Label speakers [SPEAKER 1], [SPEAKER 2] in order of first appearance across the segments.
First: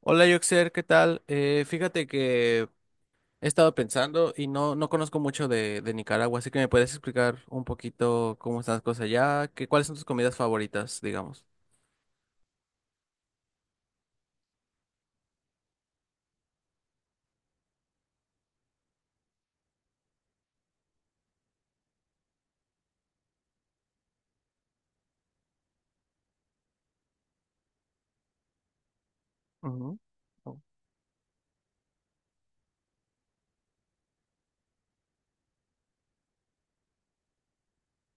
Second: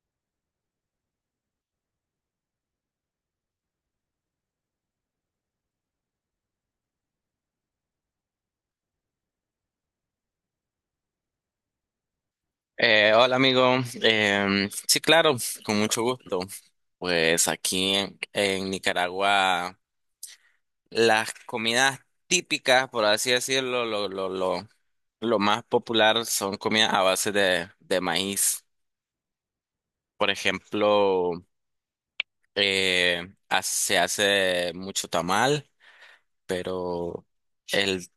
[SPEAKER 1] Hola, Yoxer, ¿qué tal? Fíjate que he estado pensando y no conozco mucho de Nicaragua, así que me puedes explicar un poquito cómo están las cosas allá, que, ¿cuáles son tus comidas favoritas, digamos?
[SPEAKER 2] Hola amigo. Sí claro, con mucho gusto. Pues aquí en Nicaragua las comidas típicas, por así decirlo, lo más popular son comidas a base de maíz.
[SPEAKER 1] Ujú.
[SPEAKER 2] Por
[SPEAKER 1] Oh,
[SPEAKER 2] ejemplo, se hace mucho tamal, pero el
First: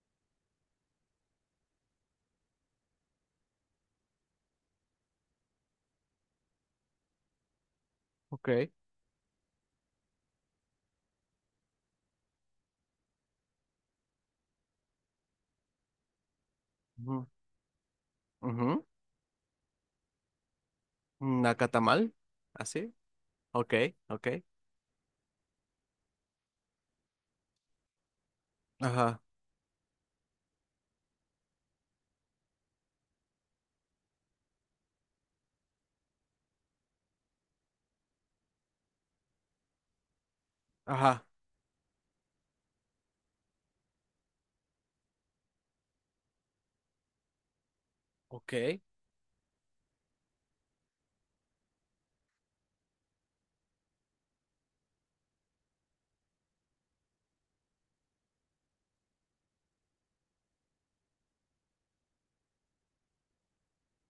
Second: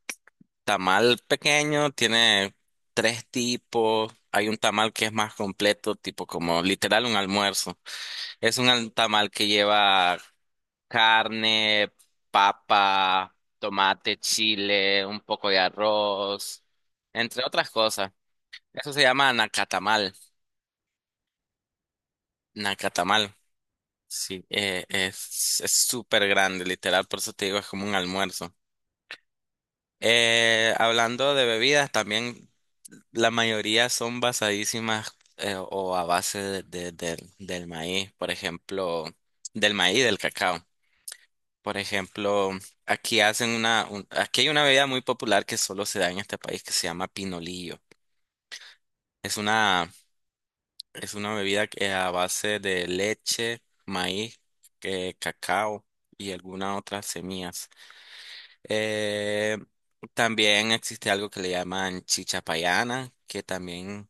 [SPEAKER 2] tamal pequeño tiene tres tipos. Hay un tamal que es más completo, tipo como literal un almuerzo.
[SPEAKER 1] ok.
[SPEAKER 2] Es un tamal que lleva carne, papa, tomate, chile, un poco de arroz,
[SPEAKER 1] Ujú,
[SPEAKER 2] entre otras cosas.
[SPEAKER 1] ujú.
[SPEAKER 2] Eso se llama nacatamal.
[SPEAKER 1] Nacatamal, así.
[SPEAKER 2] Nacatamal.
[SPEAKER 1] Ok, ok.
[SPEAKER 2] Sí, es súper grande, literal, por eso te digo, es como un almuerzo.
[SPEAKER 1] Ajá,
[SPEAKER 2] Hablando de bebidas, también la mayoría son basadísimas o a base del maíz, por ejemplo, del maíz, del cacao.
[SPEAKER 1] ajá,
[SPEAKER 2] Por ejemplo, aquí hay una bebida muy popular que solo se da en este país que se llama pinolillo.
[SPEAKER 1] ok.
[SPEAKER 2] Es una, es una bebida a base de leche, maíz, cacao y algunas otras semillas. Eh, También existe algo que le llaman chichapayana, que también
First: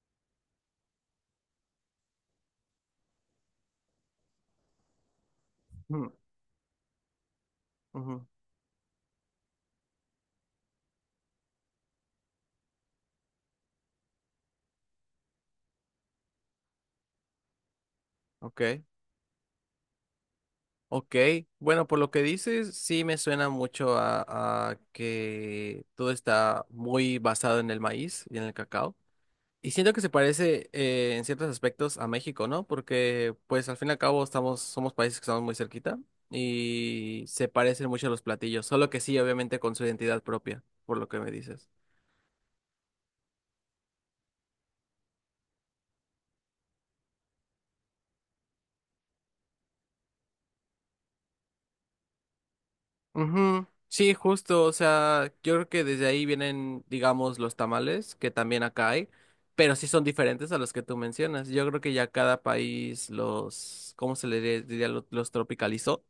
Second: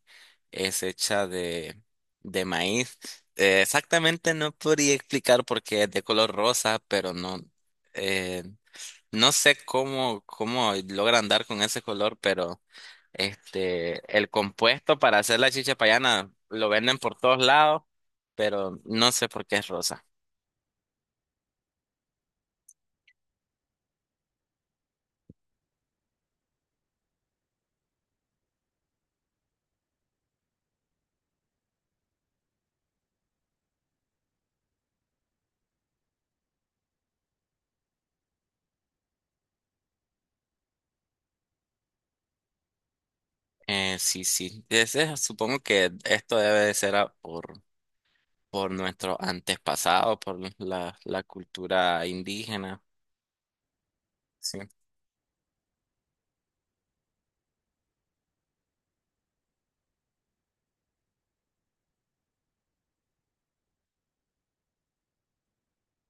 [SPEAKER 2] es hecha de maíz. Exactamente no podría explicar porque es de
[SPEAKER 1] Mm,
[SPEAKER 2] color rosa, pero no.
[SPEAKER 1] ujú,
[SPEAKER 2] eh, No sé cómo logran dar con ese color, pero este, el compuesto para hacer la chicha payana lo venden por todos lados, pero
[SPEAKER 1] ok,
[SPEAKER 2] no sé por qué es rosa.
[SPEAKER 1] ok. Bueno, por lo que dices, sí me suena mucho a que todo está muy basado en el maíz y en el cacao. Y siento que se parece en ciertos aspectos a México, ¿no? Porque, pues, al fin y al cabo estamos, somos países que estamos muy cerquita y se parecen mucho a los platillos, solo que sí, obviamente, con su identidad propia, por lo que me dices.
[SPEAKER 2] Sí. Supongo que esto debe de ser por nuestro antepasado, por la cultura indígena.
[SPEAKER 1] Ujú. Sí,
[SPEAKER 2] Sí.
[SPEAKER 1] justo, o sea, yo creo que desde ahí vienen, digamos, los tamales, que también acá hay, pero sí son diferentes a los que tú mencionas. Yo creo que ya cada país los, ¿cómo se le diría? Los tropicalizó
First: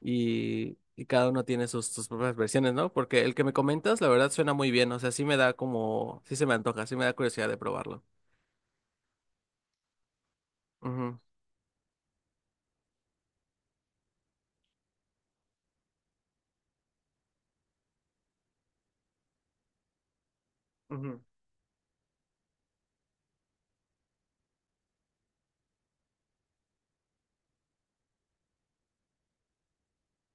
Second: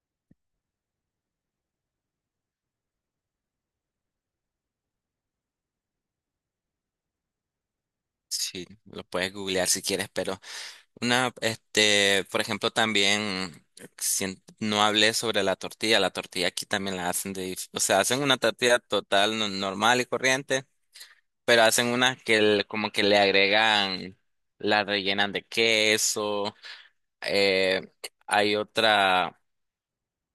[SPEAKER 1] y cada uno tiene sus, sus propias versiones, ¿no? Porque el que me comentas, la verdad, suena muy bien. O sea, sí me da como, sí se me antoja, sí me da curiosidad de probarlo.
[SPEAKER 2] Sí, lo puedes googlear si quieres, pero
[SPEAKER 1] Ujú,
[SPEAKER 2] Este, por ejemplo, también no hablé sobre la tortilla. La tortilla aquí también la hacen de, o sea, hacen una tortilla total no- normal y corriente,
[SPEAKER 1] ujú,
[SPEAKER 2] pero hacen una que como que le agregan, la rellenan de queso. eh, Hay otra,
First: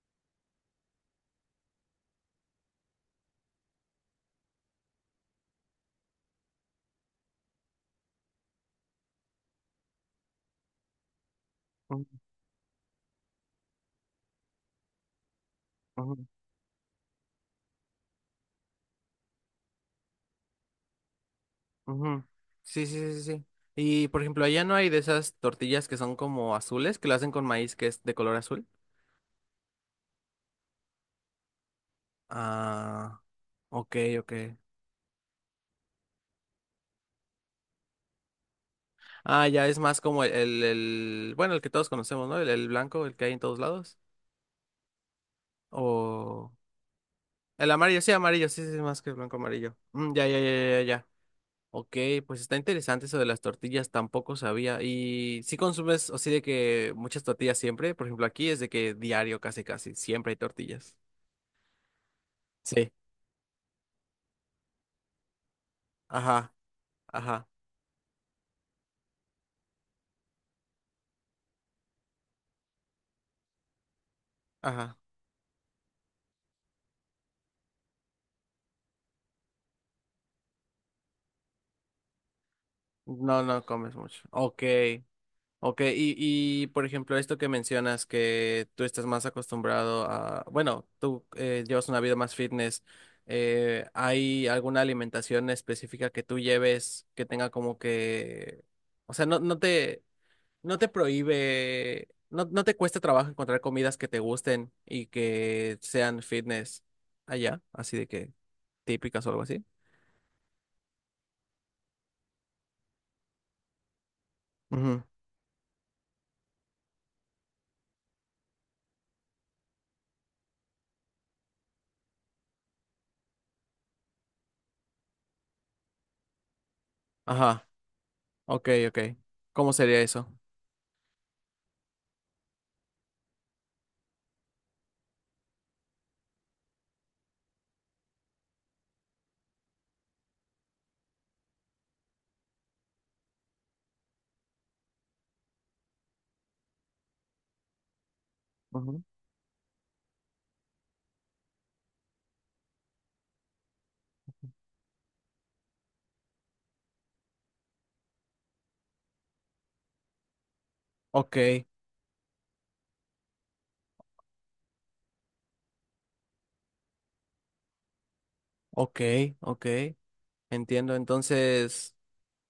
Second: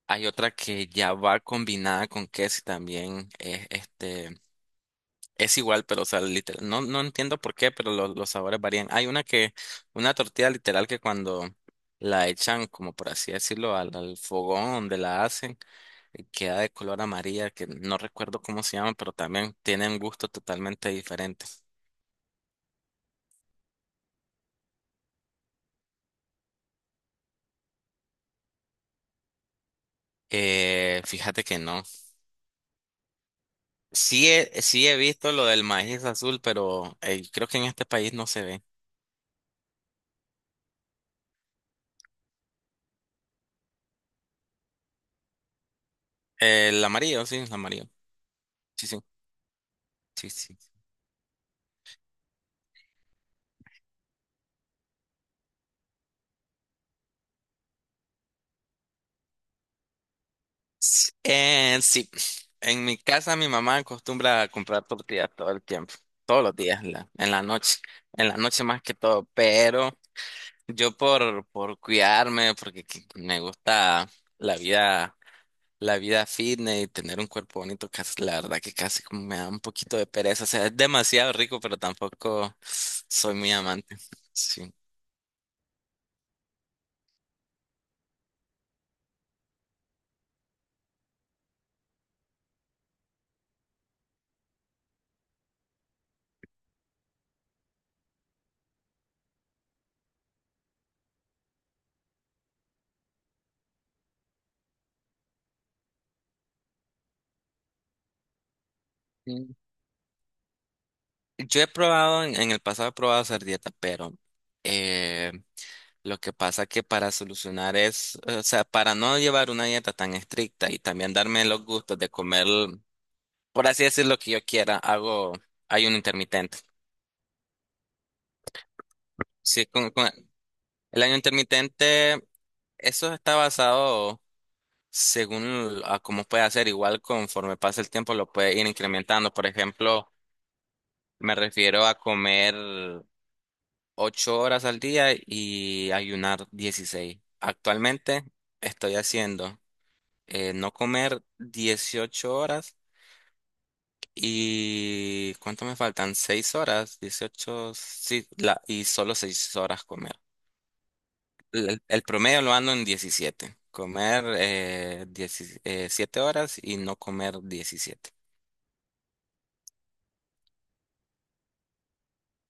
[SPEAKER 2] hay otra que ya va combinada con queso y también es, este. Es igual, pero o sea, literal, no, no entiendo por qué, pero los sabores varían. Hay una que, una tortilla literal que cuando
[SPEAKER 1] ujú,
[SPEAKER 2] la echan, como por así decirlo, al fogón donde la hacen,
[SPEAKER 1] ujú,
[SPEAKER 2] queda de color amarilla, que no recuerdo cómo se llama, pero también tiene un gusto totalmente diferente.
[SPEAKER 1] ujú. Sí, sí, sí, sí. Y por ejemplo, allá no hay de esas tortillas que son como azules, que lo hacen con maíz que es de color azul.
[SPEAKER 2] Fíjate que no.
[SPEAKER 1] Ah, ok, ok.
[SPEAKER 2] Sí he visto lo del maíz azul, pero creo que en este país no se ve.
[SPEAKER 1] Ah, ya es más como el- bueno, el que todos conocemos, ¿no? El blanco, el que hay en todos lados. O
[SPEAKER 2] El
[SPEAKER 1] el
[SPEAKER 2] amarillo.
[SPEAKER 1] amarillo, sí, sí, sí,
[SPEAKER 2] Sí, sí,
[SPEAKER 1] más que el blanco amarillo. Mm, ya,
[SPEAKER 2] sí,
[SPEAKER 1] ya, ya,
[SPEAKER 2] sí.
[SPEAKER 1] ya, ya. Ok, pues está interesante eso de las tortillas, tampoco sabía. ¿Y si consumes así de que muchas tortillas siempre? Por ejemplo, aquí es de que diario casi casi, siempre hay tortillas.
[SPEAKER 2] Sí, en
[SPEAKER 1] Sí.
[SPEAKER 2] mi casa mi mamá acostumbra a comprar tortillas todo el tiempo, todos
[SPEAKER 1] Ajá,
[SPEAKER 2] los días, en
[SPEAKER 1] ajá,
[SPEAKER 2] en la noche más que todo, pero yo por cuidarme, porque me gusta la
[SPEAKER 1] ajá.
[SPEAKER 2] vida, la vida fitness y tener un cuerpo bonito, casi, la verdad que casi como me da un poquito de pereza, o sea, es demasiado rico, pero tampoco soy
[SPEAKER 1] No,
[SPEAKER 2] muy
[SPEAKER 1] no comes
[SPEAKER 2] amante.
[SPEAKER 1] mucho. Ok,
[SPEAKER 2] Sí.
[SPEAKER 1] ok. Y por ejemplo, esto que mencionas, que tú estás más acostumbrado a, bueno, tú llevas una vida más fitness. ¿ ¿Hay alguna alimentación específica que tú lleves que tenga como que, o sea, no te no te prohíbe, no te cuesta trabajo encontrar comidas que te gusten y que sean fitness allá, así de que típicas o algo así?
[SPEAKER 2] Yo he probado, en el pasado he probado hacer dieta, pero
[SPEAKER 1] Ujú,
[SPEAKER 2] eh, lo que pasa que para solucionar es, o sea, para no llevar una dieta tan estricta y también darme los gustos de comer, por así decir, lo que yo quiera, hago ayuno intermitente.
[SPEAKER 1] ajá, ok, ok.
[SPEAKER 2] Sí,
[SPEAKER 1] ¿Cómo sería
[SPEAKER 2] con
[SPEAKER 1] eso?
[SPEAKER 2] el ayuno intermitente, eso está basado según a cómo puede hacer, igual conforme pasa el tiempo lo puede ir incrementando. Por ejemplo, me refiero a comer 8 horas al día y ayunar 16. Actualmente estoy
[SPEAKER 1] Ujú.
[SPEAKER 2] haciendo no comer 18 horas y ¿cuánto me faltan? 6 horas, 18 sí, la, y solo 6 horas comer.
[SPEAKER 1] Ok,
[SPEAKER 2] El promedio lo ando en 17. Comer 17 horas y no comer 17.
[SPEAKER 1] ok, ok. Entiendo. Entonces,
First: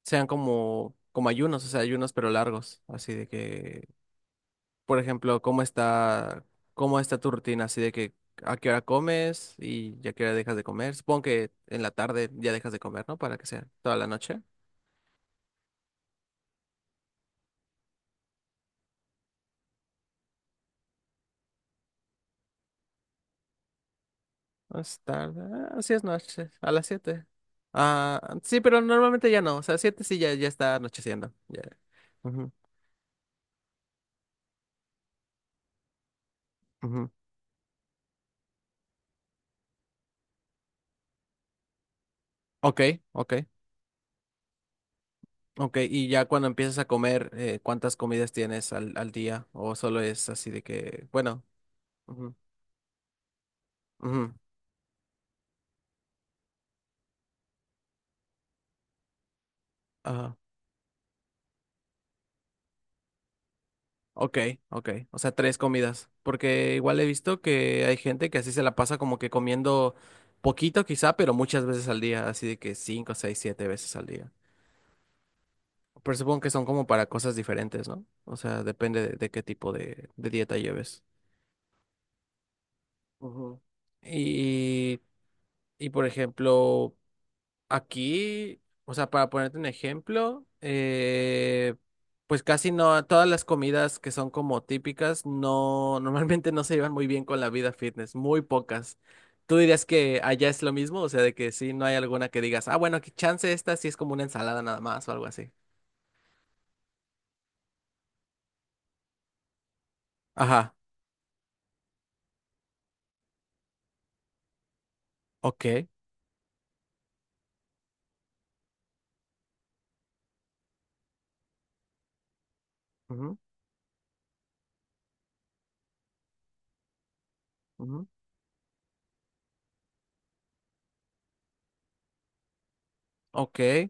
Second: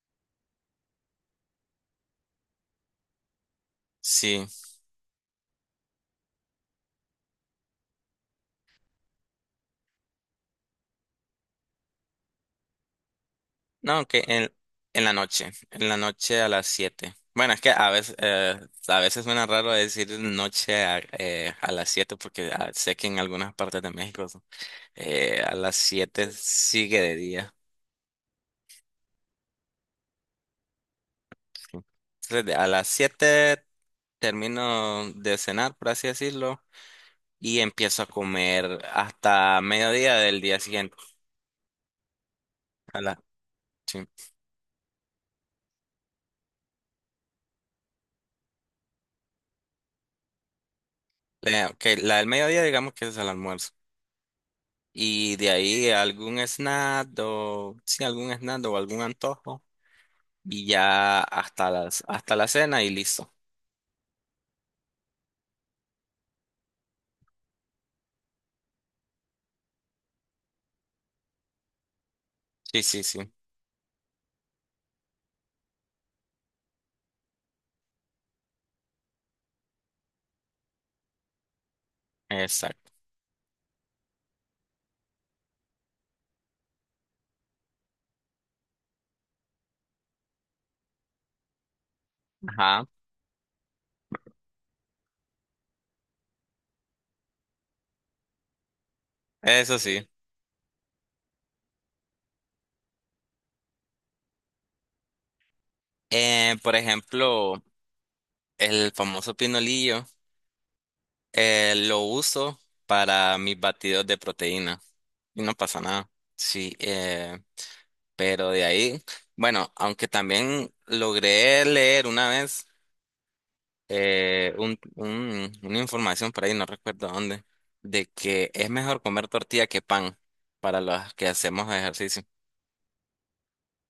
[SPEAKER 1] sean como, como ayunos, o sea, ayunos pero largos, así de que
[SPEAKER 2] Sí.
[SPEAKER 1] por ejemplo, cómo está tu rutina? Así de que a qué hora comes y a qué hora dejas de comer. Supongo que en la tarde ya dejas de comer, ¿no? Para que sea toda
[SPEAKER 2] No,
[SPEAKER 1] la noche.
[SPEAKER 2] en la noche a las siete. Bueno, es que a veces suena raro decir noche a las 7 porque ah, sé que en algunas partes de México
[SPEAKER 1] No. Es tarde.
[SPEAKER 2] a las
[SPEAKER 1] Ah, sí es
[SPEAKER 2] 7
[SPEAKER 1] noche, a las
[SPEAKER 2] sigue de
[SPEAKER 1] 7.
[SPEAKER 2] día.
[SPEAKER 1] Ah, sí, pero normalmente ya no. O sea, 7 sí ya, ya está anocheciendo. Ya.
[SPEAKER 2] Sí. Entonces,
[SPEAKER 1] Ujú,
[SPEAKER 2] a las 7 termino de cenar, por así decirlo,
[SPEAKER 1] ujú.
[SPEAKER 2] y empiezo a comer hasta mediodía del día siguiente.
[SPEAKER 1] Ok,
[SPEAKER 2] A la,
[SPEAKER 1] ok,
[SPEAKER 2] sí.
[SPEAKER 1] ok. Y ya cuando empiezas a comer, ¿cuántas comidas tienes al día? ¿O solo es así de que, bueno?
[SPEAKER 2] Ok, la del
[SPEAKER 1] Ujú,
[SPEAKER 2] mediodía digamos que es el almuerzo.
[SPEAKER 1] ujú,
[SPEAKER 2] Y de ahí algún snack o sí, algún snack o algún antojo.
[SPEAKER 1] ajá.
[SPEAKER 2] Y ya hasta la cena y listo.
[SPEAKER 1] Ok, ok. O sea, tres comidas. Porque igual he visto que hay gente que así se la pasa como que comiendo poquito quizá, pero muchas veces al día, así de que
[SPEAKER 2] Sí, sí,
[SPEAKER 1] cinco,
[SPEAKER 2] sí.
[SPEAKER 1] seis, siete veces al día. Pero supongo que son como para cosas diferentes, ¿no? O sea, depende de qué tipo de dieta lleves.
[SPEAKER 2] Exacto.
[SPEAKER 1] Ujú. Y, y por ejemplo, aquí, o sea, para ponerte un ejemplo, pues casi
[SPEAKER 2] Ajá.
[SPEAKER 1] no, todas las comidas que son como típicas, no, normalmente no se llevan muy bien con la vida fitness, muy pocas. ¿Tú
[SPEAKER 2] Eso
[SPEAKER 1] dirías
[SPEAKER 2] sí.
[SPEAKER 1] que allá es lo mismo? O sea, de que sí, no hay alguna que digas, ah, bueno, que chance esta sí es como una ensalada nada más o algo así.
[SPEAKER 2] Por ejemplo, el famoso pinolillo
[SPEAKER 1] Ajá,
[SPEAKER 2] lo uso para mis batidos de proteína. Y no
[SPEAKER 1] ok.
[SPEAKER 2] pasa nada. Sí, pero de ahí, bueno, aunque también logré leer una vez.
[SPEAKER 1] Ujú,
[SPEAKER 2] Una información por ahí, no recuerdo dónde, de
[SPEAKER 1] ujú,
[SPEAKER 2] que es mejor comer tortilla que pan para los que hacemos ejercicio.
[SPEAKER 1] ok.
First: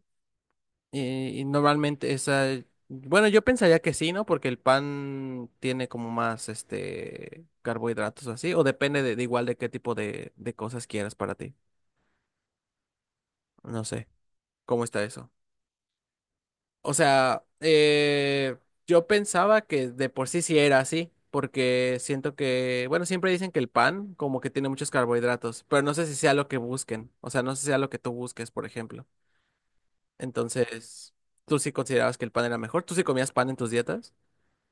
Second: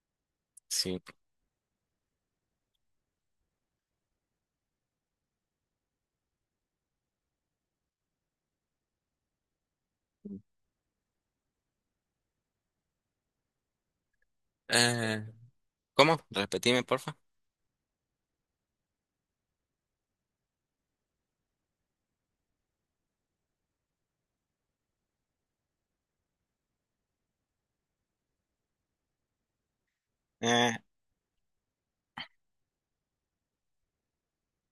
[SPEAKER 2] Sí.
[SPEAKER 1] Y normalmente esa, bueno, yo pensaría que sí, ¿no? Porque el pan tiene como más, este, carbohidratos o así, o depende de igual de qué tipo de cosas quieras para ti. No sé, ¿cómo está
[SPEAKER 2] Eh,
[SPEAKER 1] eso?
[SPEAKER 2] ¿Cómo? Repetime,
[SPEAKER 1] O
[SPEAKER 2] porfa.
[SPEAKER 1] sea, yo pensaba que de por sí sí era así, porque siento que, bueno, siempre dicen que el pan como que tiene muchos carbohidratos, pero no sé si sea lo que busquen, o sea, no sé si sea lo que tú busques, por ejemplo.
[SPEAKER 2] Eh,
[SPEAKER 1] Entonces, ¿tú sí considerabas que el pan era mejor? ¿Tú sí comías pan en tus dietas?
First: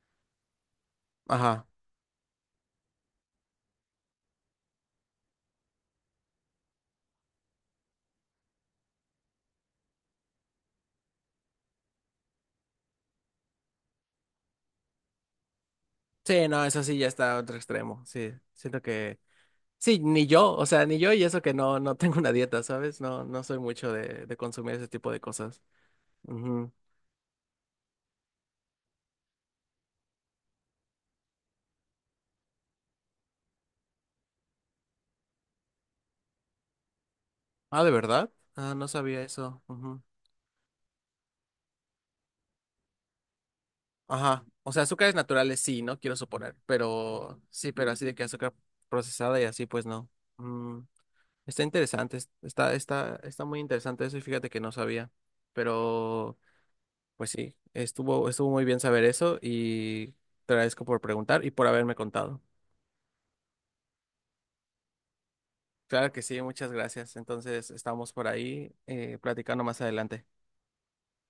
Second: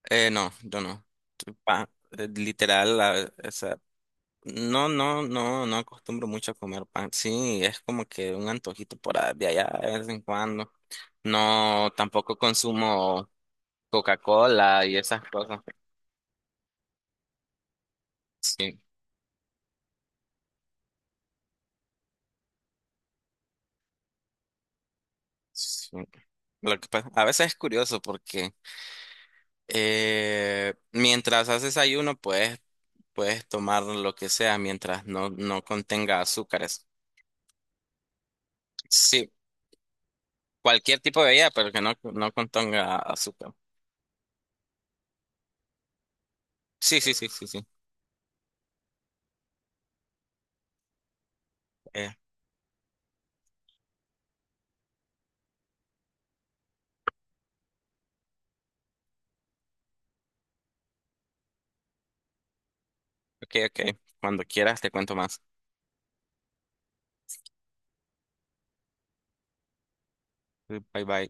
[SPEAKER 2] no, yo no.
[SPEAKER 1] Ajá.
[SPEAKER 2] Pan, literal, o sea, no acostumbro mucho a comer pan. Sí, es como que un antojito de allá de vez en cuando. No, tampoco consumo Coca-Cola y esas cosas.
[SPEAKER 1] Sí, no, eso sí ya está a otro extremo. Sí,
[SPEAKER 2] Sí.
[SPEAKER 1] siento que sí, ni yo, o sea, ni yo y eso que no tengo una dieta, ¿sabes? No soy mucho de consumir ese tipo de cosas.
[SPEAKER 2] Sí.
[SPEAKER 1] Ujú.
[SPEAKER 2] A veces es curioso porque mientras haces ayuno puedes tomar lo que sea mientras no contenga azúcares.
[SPEAKER 1] Ah, ¿de verdad? Ah, no sabía
[SPEAKER 2] Sí,
[SPEAKER 1] eso. Ujú.
[SPEAKER 2] cualquier tipo de bebida, pero que no contenga azúcar.
[SPEAKER 1] Ajá. O sea, azúcares naturales sí, no quiero suponer,
[SPEAKER 2] Sí, sí, sí,
[SPEAKER 1] pero
[SPEAKER 2] sí, sí.
[SPEAKER 1] sí, pero así de que azúcar procesada y así pues no. Mm, está
[SPEAKER 2] Eh,
[SPEAKER 1] interesante, es- está está está muy interesante eso y fíjate que no sabía. Pero pues sí, estuvo, estuvo muy bien saber eso y te agradezco por preguntar y por haberme contado.
[SPEAKER 2] ok, ok. Cuando quieras te cuento más.
[SPEAKER 1] Claro que sí, muchas gracias. Entonces, estamos por ahí platicando más adelante.
[SPEAKER 2] Bye, bye.